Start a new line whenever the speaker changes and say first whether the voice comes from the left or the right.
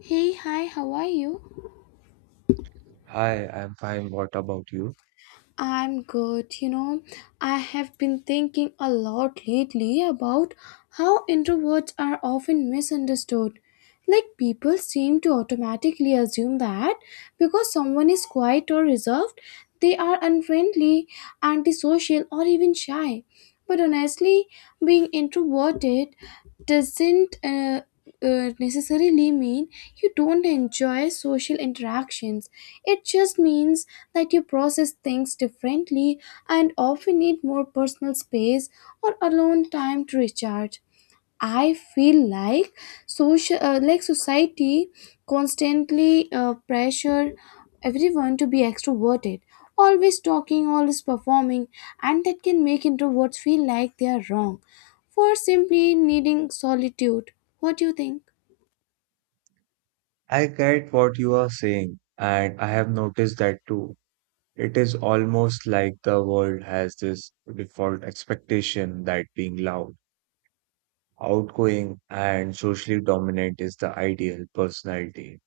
left: Hey, hi, how are you?
right: Hi, I'm fine. What about you?
left: I'm good. I have been thinking a lot lately about how introverts are often misunderstood. Like, people seem to automatically assume that because someone is quiet or reserved, they are unfriendly, antisocial, or even shy. But honestly, being introverted doesn't necessarily mean you don't enjoy social interactions. It just means that you process things differently and often need more personal space or alone time to recharge. I feel like like society, constantly pressure everyone to be extroverted, always talking, always performing, and that can make introverts feel like they are wrong for simply needing solitude. What do you think?
right: I get what you are saying, and I have noticed that too. It is almost like the world has this default expectation that being loud, outgoing, and socially dominant is the ideal personality.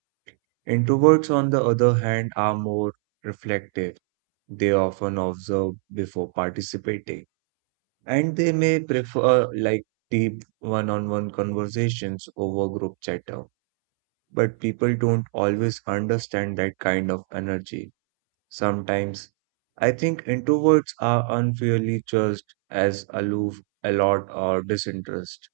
right: Introverts, on the other hand, are more reflective. They often observe before participating, and they may prefer like deep one-on-one conversations over group chatter. But people don't always understand that kind of energy. Sometimes I think introverts are unfairly judged as aloof, alert, or disinterest,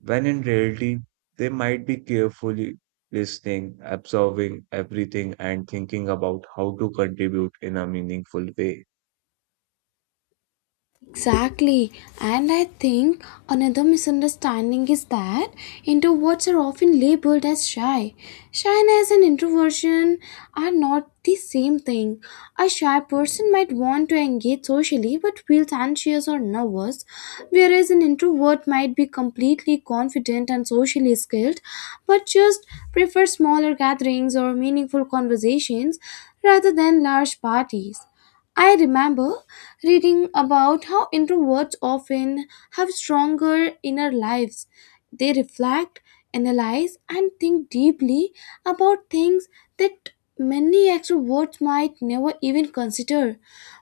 right: when in reality they might be carefully listening, absorbing everything, and thinking about how to contribute in a meaningful way.
left: Exactly. And I think another misunderstanding is that introverts are often labeled as shy. Shyness and introversion are not the same thing. A shy person might want to engage socially but feels anxious or nervous, whereas an introvert might be completely confident and socially skilled but just prefer smaller gatherings or meaningful conversations rather than large parties. I remember reading about how introverts often have stronger inner lives. They reflect, analyze, and think deeply about things that many extroverts might never even consider.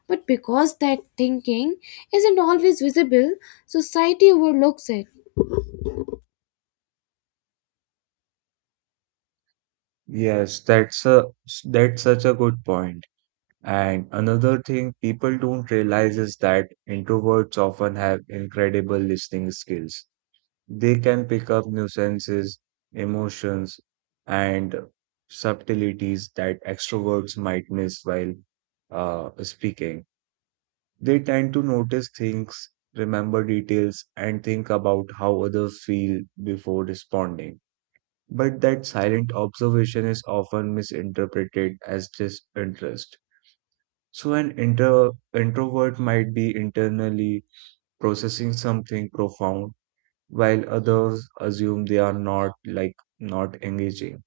left: But because that thinking isn't always visible, society overlooks it.
right: Yes, that's such a good point. And another thing people don't realize is that introverts often have incredible listening skills. They can pick up nuances, emotions, and subtleties that extroverts might miss while speaking. They tend to notice things, remember details, and think about how others feel before responding. But that silent observation is often misinterpreted as disinterest. So, an introvert might be internally processing something profound while others assume they are not not engaging.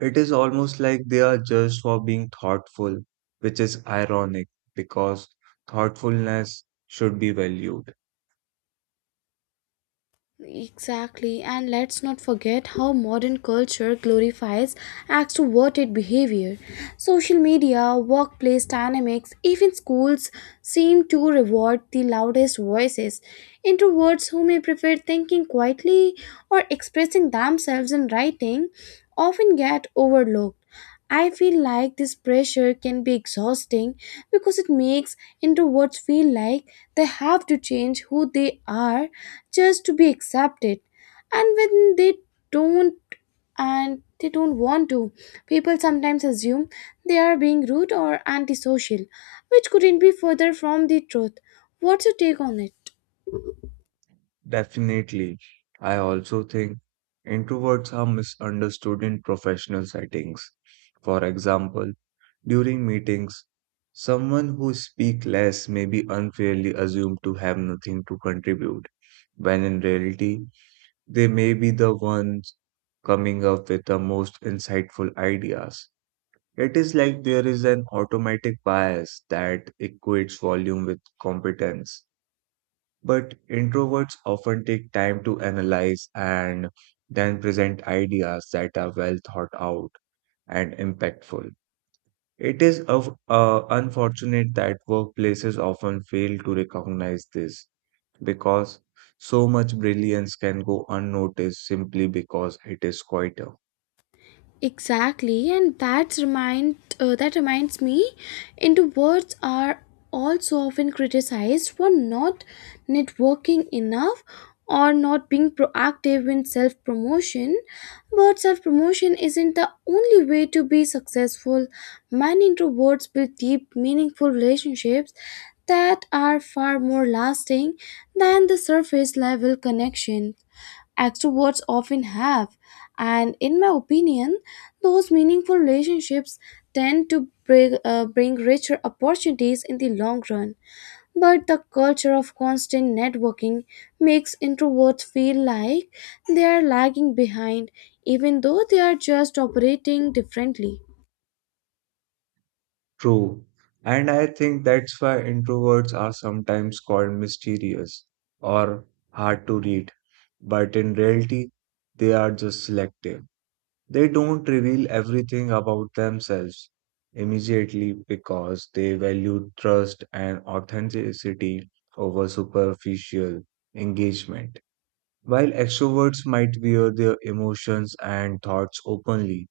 right: It is almost like they are judged for being thoughtful, which is ironic because thoughtfulness should be valued.
left: Exactly, and let's not forget how modern culture glorifies acts toward behavior. Social media, workplace dynamics, even schools seem to reward the loudest voices. Introverts who may prefer thinking quietly or expressing themselves in writing often get overlooked. I feel like this pressure can be exhausting because it makes introverts feel like they have to change who they are just to be accepted. And when they don't and they don't want to, people sometimes assume they are being rude or antisocial, which couldn't be further from the truth. What's your take on it?
right: Definitely. I also think introverts are misunderstood in professional settings. For example, during meetings, someone who speaks less may be unfairly assumed to have nothing to contribute, when in reality they may be the ones coming up with the most insightful ideas. It is like there is an automatic bias that equates volume with competence. But introverts often take time to analyze and then present ideas that are well thought out and impactful. It is unfortunate that workplaces often fail to recognize this because so much brilliance can go unnoticed simply because it is quieter.
left: Exactly, and that reminds me, into words are also often criticized for not networking enough or not being proactive in self promotion. But self promotion isn't the only way to be successful. Many introverts build deep, meaningful relationships that are far more lasting than the surface level connection extroverts often have. And in my opinion, those meaningful relationships tend to bring richer opportunities in the long run. But the culture of constant networking makes introverts feel like they are lagging behind, even though they are just operating differently.
right: True. And I think that's why introverts are sometimes called mysterious or hard to read. But in reality, they are just selective. They don't reveal everything about themselves immediately because they value trust and authenticity over superficial engagement. While extroverts might wear their emotions and thoughts openly,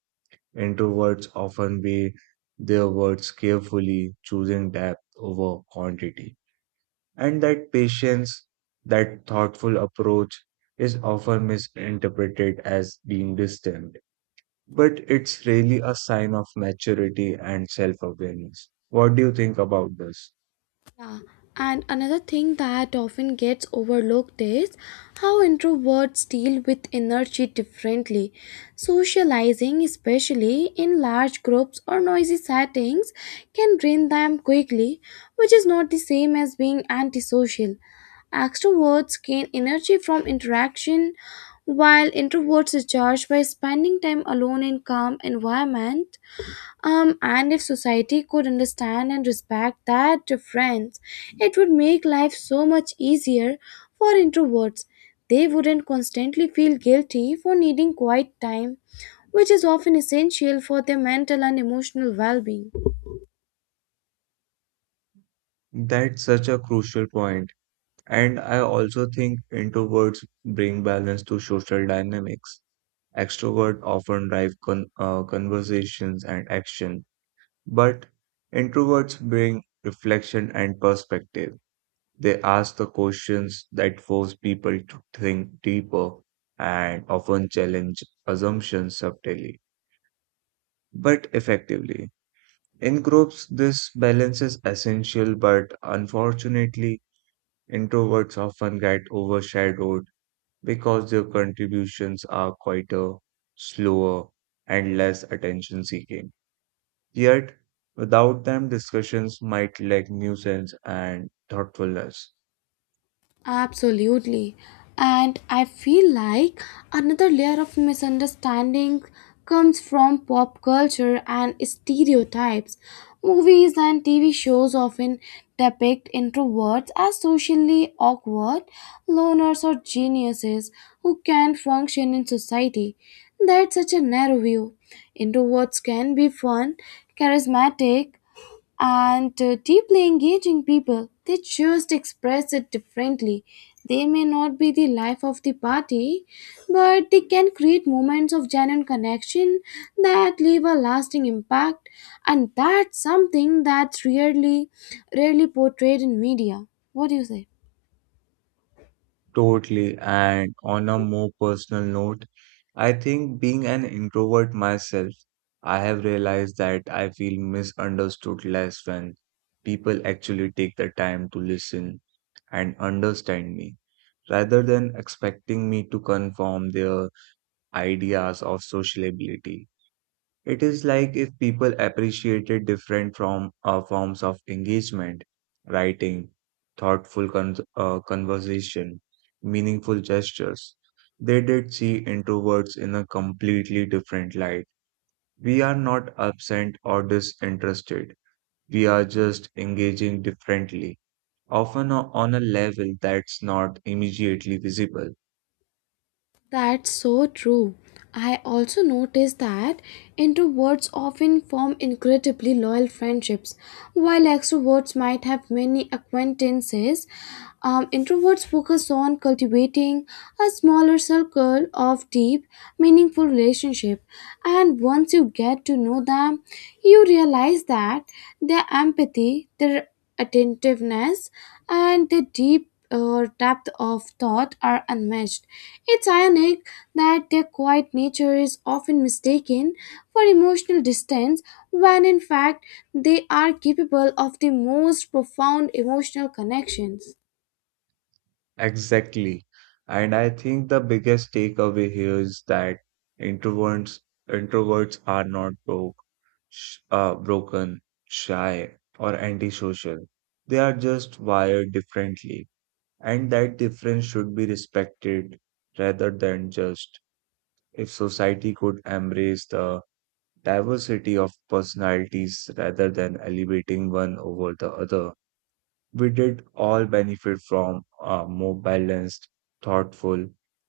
right: introverts often weigh their words carefully, choosing depth over quantity. And that patience, that thoughtful approach, is often misinterpreted as being distant. But it's really a sign of maturity and self awareness. What do you think about this?
left: Yeah, and another thing that often gets overlooked is how introverts deal with energy differently. Socializing, especially in large groups or noisy settings, can drain them quickly, which is not the same as being antisocial. Extroverts gain energy from interaction, while introverts recharge by spending time alone in calm environment. And if society could understand and respect that difference, it would make life so much easier for introverts. They wouldn't constantly feel guilty for needing quiet time, which is often essential for their mental and emotional well being.
right: That's such a crucial point. And I also think introverts bring balance to social dynamics. Extroverts often drive conversations and action, but introverts bring reflection and perspective. They ask the questions that force people to think deeper and often challenge assumptions subtly, but effectively. In groups, this balance is essential, but unfortunately, introverts often get overshadowed because their contributions are quieter, slower, and less attention seeking. Yet, without them, discussions might lack nuisance and thoughtfulness.
left: Absolutely. And I feel like another layer of misunderstanding comes from pop culture and stereotypes. Movies and TV shows often depict introverts as socially awkward, loners, or geniuses who can't function in society. That's such a narrow view. Introverts can be fun, charismatic, and deeply engaging people. They just express it differently. They may not be the life of the party, but they can create moments of genuine connection that leave a lasting impact, and that's something that's rarely portrayed in media. What do you say?
right: Totally, and on a more personal note, I think being an introvert myself, I have realized that I feel misunderstood less when people actually take the time to listen and understand me rather than expecting me to conform their ideas of sociability. It is like if people appreciated different from forms of engagement, writing, thoughtful conversation, meaningful gestures. They did see introverts in a completely different light. We are not absent or disinterested. We are just engaging differently, often on a level that's not immediately visible.
left: That's so true. I also noticed that introverts often form incredibly loyal friendships, while extroverts might have many acquaintances. Introverts focus on cultivating a smaller circle of deep, meaningful relationships. And once you get to know them, you realize that their empathy, their attentiveness, and the deep depth of thought are unmatched. It's ironic that their quiet nature is often mistaken for emotional distance, when in fact they are capable of the most profound emotional connections.
right: Exactly. And I think the biggest takeaway here is that introverts introverts are not broken, shy, or antisocial. They are just wired differently, and that difference should be respected rather than just. If society could embrace the diversity of personalities rather than elevating one over the other, we did all benefit from more balanced, thoughtful,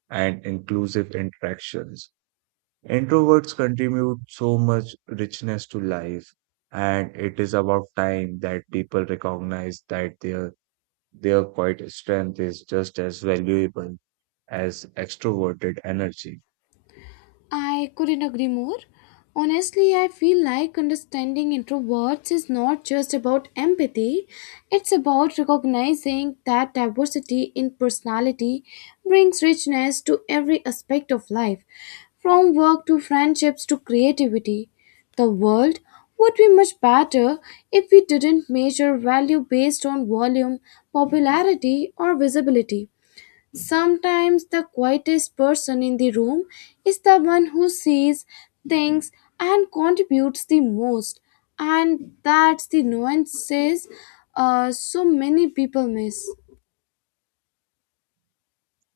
right: and inclusive interactions. Introverts contribute so much richness to life, and it is about time that people recognize that their quiet strength is just as valuable as extroverted energy.
left: I couldn't agree more. Honestly, I feel like understanding introverts is not just about empathy, it's about recognizing that diversity in personality brings richness to every aspect of life, from work to friendships to creativity. The world would be much better if we didn't measure value based on volume, popularity, or visibility. Sometimes the quietest person in the room is the one who sees, thinks, and contributes the most. And that's the nuances so many people miss.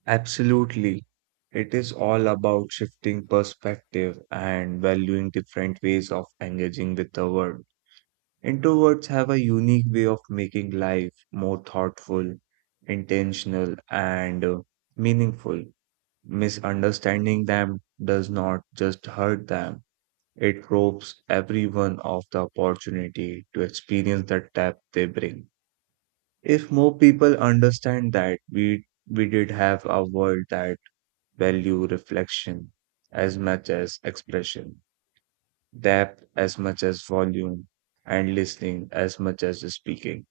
right: Absolutely. It is all about shifting perspective and valuing different ways of engaging with the world. Introverts have a unique way of making life more thoughtful, intentional, and meaningful. Misunderstanding them does not just hurt them, it robs everyone of the opportunity to experience the depth they bring. If more people understand that, we did have a world that value reflection as much as expression, depth as much as volume, and listening as much as speaking.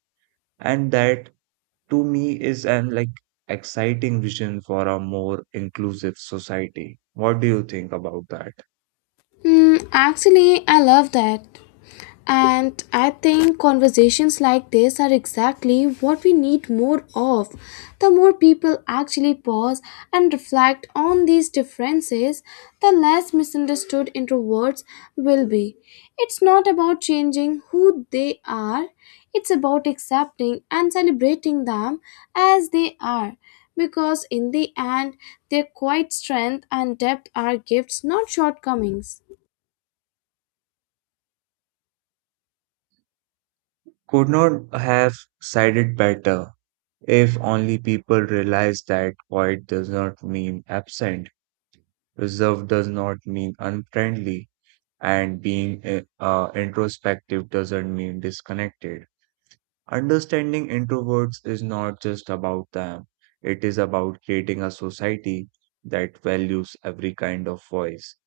right: And that to me is an exciting vision for a more inclusive society. What do you think about that?
left: Mm, actually, I love that. And I think conversations like this are exactly what we need more of. The more people actually pause and reflect on these differences, the less misunderstood introverts will be. It's not about changing who they are, it's about accepting and celebrating them as they are. Because in the end, their quiet strength and depth are gifts, not shortcomings.
right: Could not have said it better if only people realize that quiet does not mean absent, reserve does not mean unfriendly, and being introspective doesn't mean disconnected. Understanding introverts is not just about them, it is about creating a society that values every kind of voice,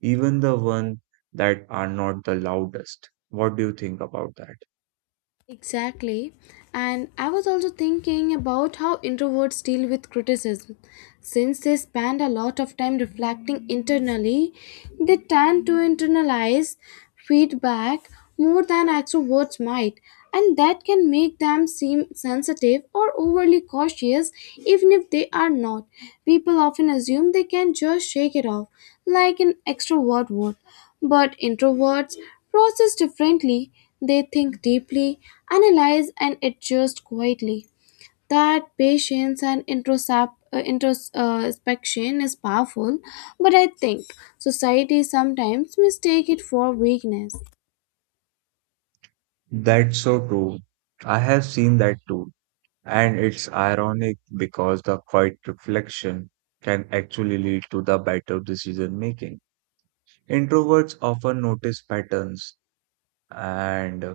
right: even the ones that are not the loudest. What do you think about that?
left: Exactly. And I was also thinking about how introverts deal with criticism. Since they spend a lot of time reflecting internally, they tend to internalize feedback more than extroverts might, and that can make them seem sensitive or overly cautious even if they are not. People often assume they can just shake it off, like an extrovert would. But introverts process differently, they think deeply, analyze, and adjust quietly. That patience and introspection is powerful, but I think society sometimes mistake it for weakness.
right: That's so true. I have seen that too. And it's ironic because the quiet reflection can actually lead to the better decision making. Introverts often notice patterns and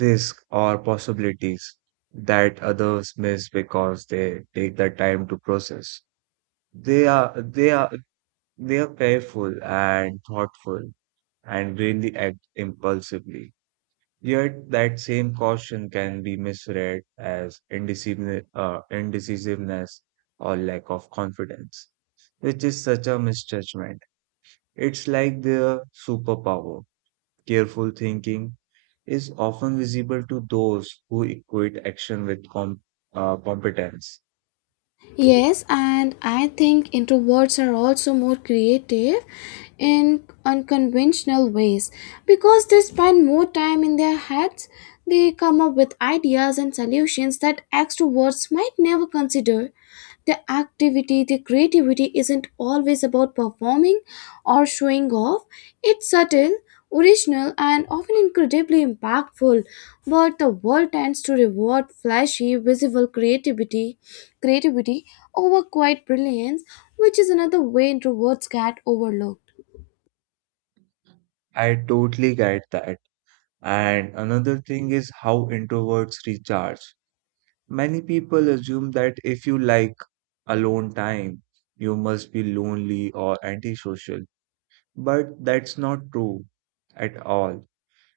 right: risk or possibilities that others miss because they take the time to process. They are they are they are careful and thoughtful and really act impulsively. Yet that same caution can be misread as indecisiveness or lack of confidence, which is such a misjudgment. It's like their superpower careful thinking is often visible to those who equate action with competence.
left: Yes, and I think introverts are also more creative in unconventional ways because they spend more time in their heads. They come up with ideas and solutions that extroverts might never consider. The activity, the creativity isn't always about performing or showing off. It's subtle, original, and often incredibly impactful. But the world tends to reward flashy, visible creativity over quiet brilliance, which is another way introverts get overlooked.
right: I totally get that. And another thing is how introverts recharge. Many people assume that if you like alone time, you must be lonely or antisocial. But that's not true at all.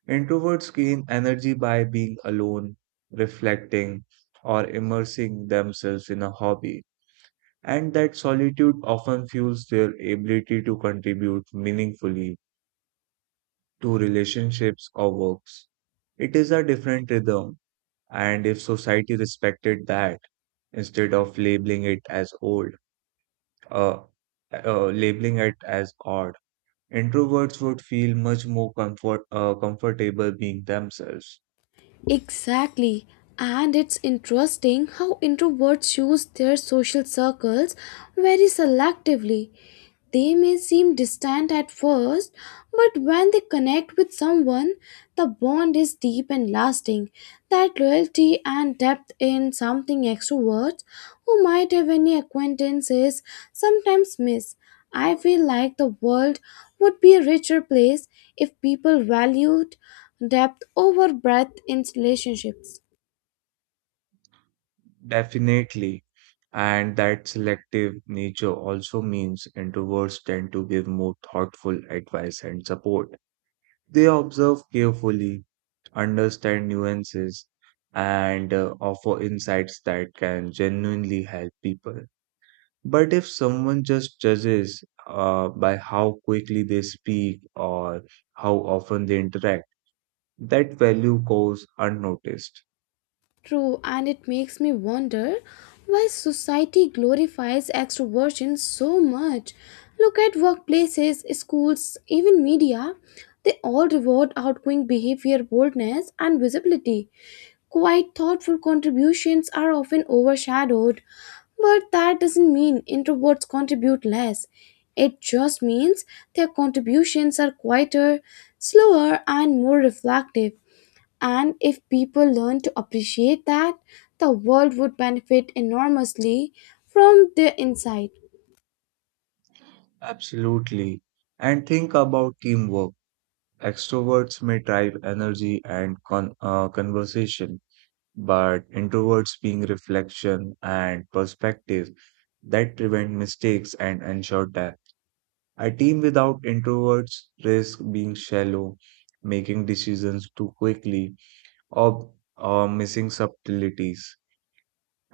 right: Introverts gain energy by being alone, reflecting, or immersing themselves in a hobby. And that solitude often fuels their ability to contribute meaningfully to relationships or works. It is a different rhythm, and if society respected that instead of uh, labeling it as odd, introverts would feel much more comfortable being themselves.
left: Exactly. And it's interesting how introverts choose their social circles very selectively. They may seem distant at first, but when they connect with someone, the bond is deep and lasting. That loyalty and depth in something extroverts who might have any acquaintances sometimes miss. I feel like the world would be a richer place if people valued depth over breadth in relationships.
right: Definitely. And that selective nature also means introverts tend to give more thoughtful advice and support. They observe carefully, understand nuances, and offer insights that can genuinely help people. But if someone just judges by how quickly they speak or how often they interact, that value goes unnoticed.
left: True, and it makes me wonder why society glorifies extroversion so much. Look at workplaces, schools, even media. They all reward outgoing behavior, boldness, and visibility. Quite thoughtful contributions are often overshadowed, but that doesn't mean introverts contribute less. It just means their contributions are quieter, slower, and more reflective. And if people learn to appreciate that, the world would benefit enormously from their insight.
right: Absolutely. And think about teamwork. Extroverts may drive energy and conversation but introverts being reflection and perspective that prevent mistakes and ensure depth. A team without introverts risk being shallow, making decisions too quickly, or, or missing subtleties.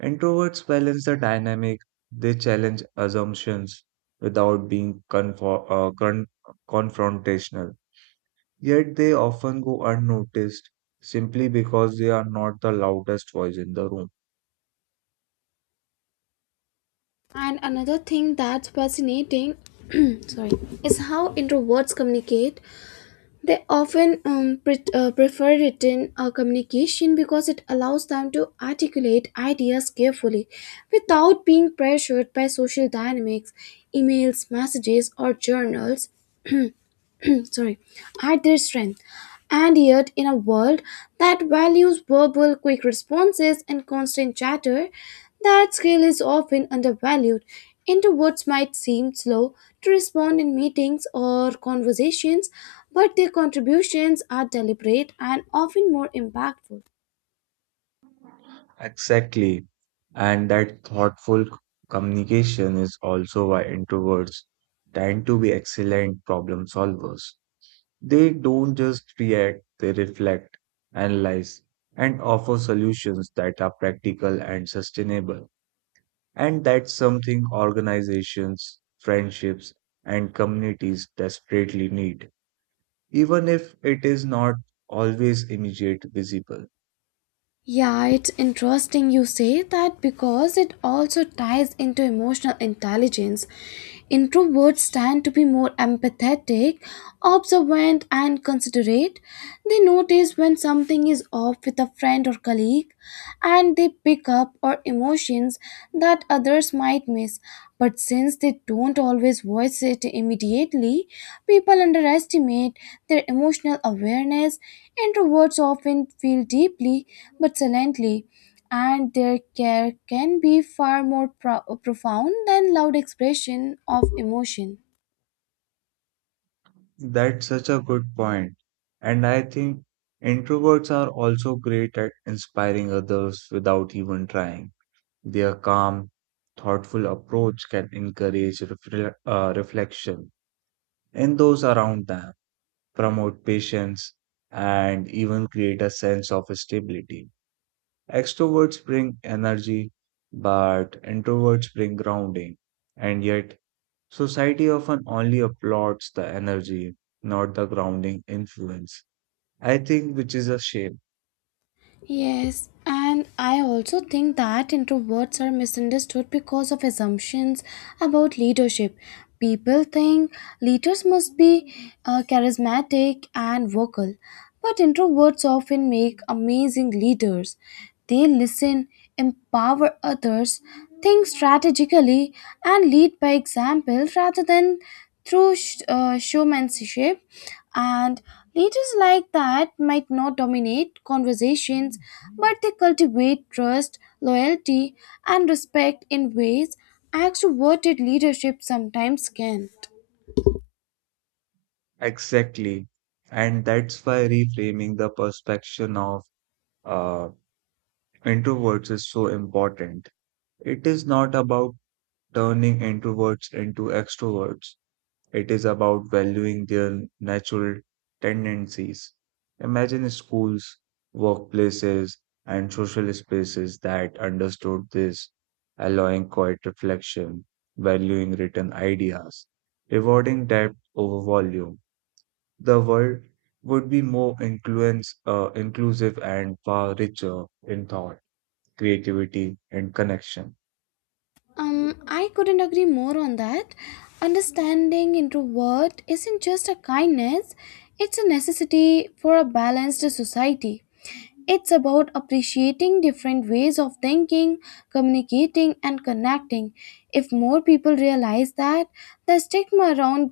right: Introverts balance the dynamic, they challenge assumptions without being confrontational. Yet they often go unnoticed simply because they are not the loudest voice in the room.
left: And another thing that's fascinating sorry, is how introverts communicate. They often prefer written communication because it allows them to articulate ideas carefully without being pressured by social dynamics, emails, messages, or journals. Sorry, at their strength. And yet, in a world that values verbal quick responses and constant chatter, that skill is often undervalued. Introverts might seem slow to respond in meetings or conversations, but their contributions are deliberate and often more impactful.
right: Exactly. And that thoughtful communication is also why introverts tend to be excellent problem solvers. They don't just react, they reflect, analyze, and offer solutions that are practical and sustainable. And that's something organizations, friendships, and communities desperately need, even if it is not always immediate visible.
left: Yeah, it's interesting you say that because it also ties into emotional intelligence. Introverts tend to be more empathetic, observant, and considerate. They notice when something is off with a friend or colleague, and they pick up on emotions that others might miss. But since they don't always voice it immediately, people underestimate their emotional awareness. Introverts often feel deeply but silently, and their care can be far more profound than loud expression of emotion.
right: That's such a good point. And I think introverts are also great at inspiring others without even trying. Their calm, thoughtful approach can encourage reflection in those around them, promote patience, and even create a sense of stability. Extroverts bring energy, but introverts bring grounding. And yet, society often only applauds the energy, not the grounding influence. I think which is a shame.
left: Yes, and I also think that introverts are misunderstood because of assumptions about leadership. People think leaders must be charismatic and vocal, but introverts often make amazing leaders. They listen, empower others, think strategically, and lead by example rather than through showmanship. And leaders like that might not dominate conversations, but they cultivate trust, loyalty, and respect in ways extroverted leadership sometimes can't.
right: Exactly. And that's why reframing the perception of uh, introverts is so important. It is not about turning introverts into extroverts. It is about valuing their natural tendencies. Imagine schools, workplaces, and social spaces that understood this, allowing quiet reflection, valuing written ideas, rewarding depth over volume. The world would be more inclusive and far richer in thought, creativity, and connection.
left: I couldn't agree more on that. Understanding introvert isn't just a kindness, it's a necessity for a balanced society. It's about appreciating different ways of thinking, communicating, and connecting. If more people realize that, the stigma around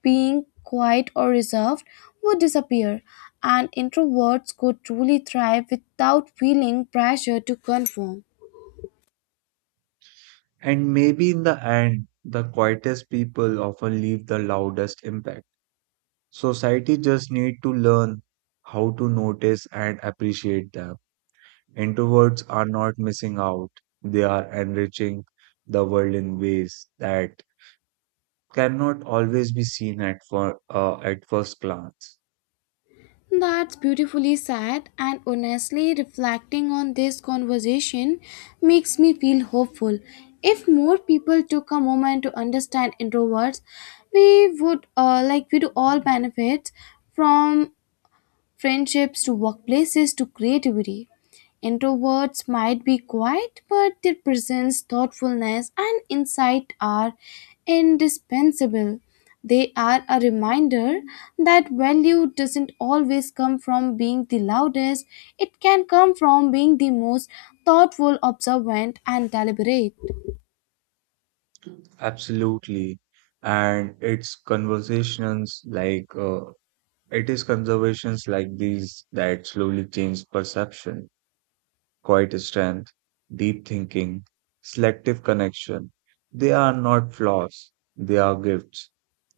left: being quiet or reserved would disappear, and introverts could truly thrive without feeling pressure to conform.
right: And maybe in the end, the quietest people often leave the loudest impact. Society just need to learn how to notice and appreciate them. Introverts are not missing out. They are enriching the world in ways that cannot always be seen at at first glance.
left: That's beautifully said, and honestly, reflecting on this conversation makes me feel hopeful. If more people took a moment to understand introverts, we would like we do all benefit from friendships to workplaces to creativity. Introverts might be quiet, but their presence, thoughtfulness, and insight are indispensable. They are a reminder that value doesn't always come from being the loudest, it can come from being the most thoughtful, observant, and deliberate.
right: Absolutely. And it is conversations like these that slowly change perception. Quiet strength, deep thinking, selective connection. They are not flaws, they are gifts.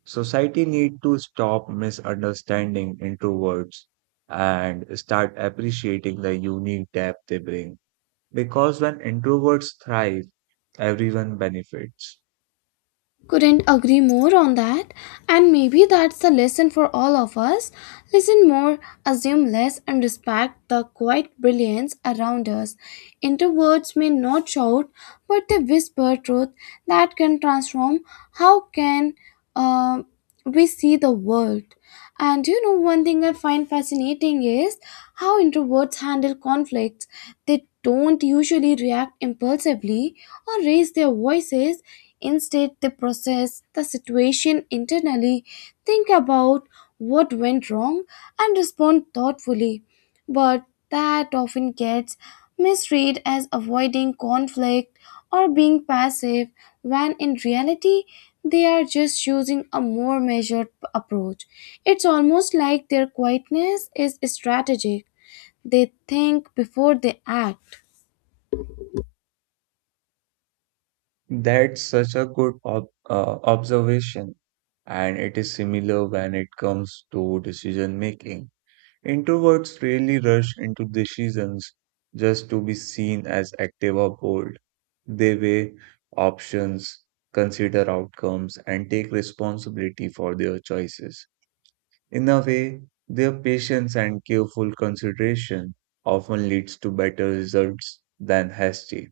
right: Society need to stop misunderstanding introverts and start appreciating the unique depth they bring. Because when introverts thrive, everyone benefits.
left: Couldn't agree more on that. And maybe that's the lesson for all of us. Listen more, assume less, and respect the quiet brilliance around us. Introverts may not shout, but they whisper truth that can transform how can uh, we see the world. And you know, one thing I find fascinating is how introverts handle conflicts. They don't usually react impulsively or raise their voices. Instead, they process the situation internally, think about what went wrong, and respond thoughtfully. But that often gets misread as avoiding conflict or being passive, when in reality, they are just choosing a more measured approach. It's almost like their quietness is strategic. They think before they act.
right: That's such a good observation, and it is similar when it comes to decision making. Introverts rarely rush into decisions just to be seen as active or bold. They weigh options, consider outcomes, and take responsibility for their choices. In a way, their patience and careful consideration often leads to better results than hasty,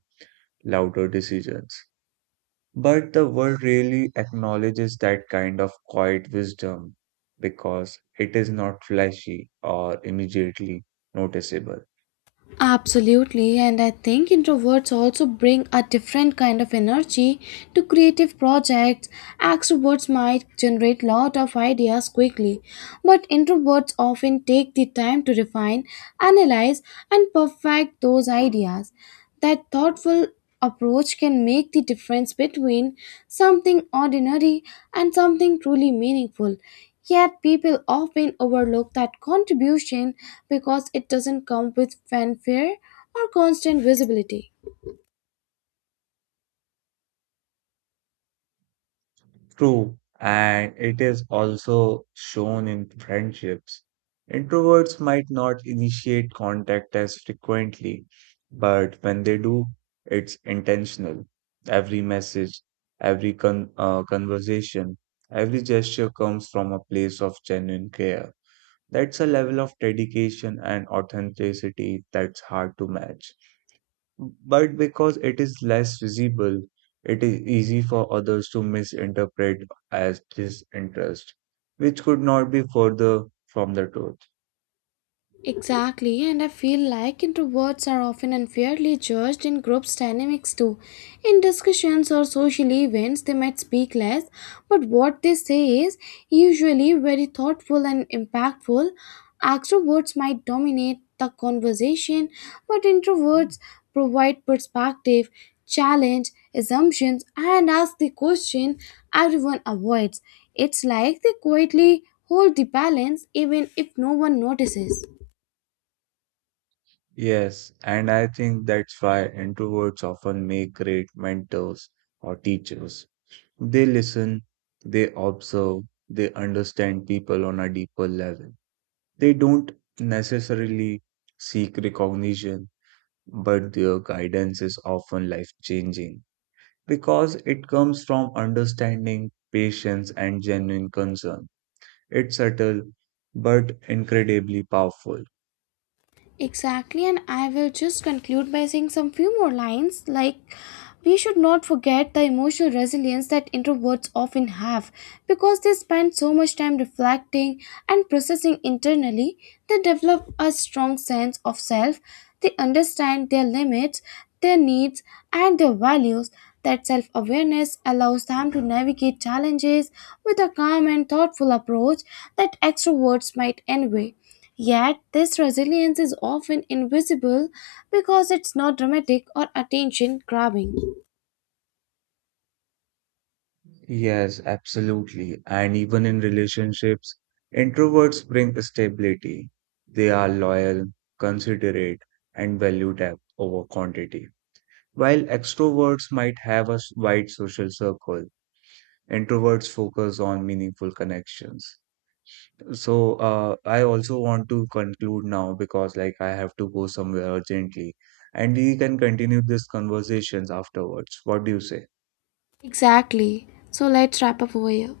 right: louder decisions. But the world really acknowledges that kind of quiet wisdom because it is not flashy or immediately noticeable.
left: Absolutely, and I think introverts also bring a different kind of energy to creative projects. Extroverts might generate lot of ideas quickly, but introverts often take the time to refine, analyze, and perfect those ideas. That thoughtful approach can make the difference between something ordinary and something truly meaningful. Yet people often overlook that contribution because it doesn't come with fanfare or constant visibility.
right: True, and it is also shown in friendships. Introverts might not initiate contact as frequently, but when they do, it's intentional. Every message, every conversation, every gesture comes from a place of genuine care. That's a level of dedication and authenticity that's hard to match. But because it is less visible, it is easy for others to misinterpret as disinterest, which could not be further from the truth.
left: Exactly, and I feel like introverts are often unfairly judged in groups dynamics too. In discussions or social events, they might speak less, but what they say is usually very thoughtful and impactful. Extroverts might dominate the conversation, but introverts provide perspective, challenge assumptions, and ask the question everyone avoids. It's like they quietly hold the balance even if no one notices.
right: Yes, and I think that's why introverts often make great mentors or teachers. They listen, they observe, they understand people on a deeper level. They don't necessarily seek recognition but their guidance is often life changing because it comes from understanding, patience, and genuine concern. It's subtle but incredibly powerful.
left: Exactly, and I will just conclude by saying some few more lines like we should not forget the emotional resilience that introverts often have because they spend so much time reflecting and processing internally. They develop a strong sense of self, they understand their limits, their needs, and their values. That self awareness allows them to navigate challenges with a calm and thoughtful approach that extroverts might envy. Yet, this resilience is often invisible because it's not dramatic or attention grabbing.
right: Yes, absolutely. And even in relationships, introverts bring stability. They are loyal, considerate, and value depth over quantity. While extroverts might have a wide social circle, introverts focus on meaningful connections. So, I also want to conclude now because, like, I have to go somewhere urgently, and we can continue this conversations afterwards. What do you say?
left: Exactly. So, let's wrap up over here.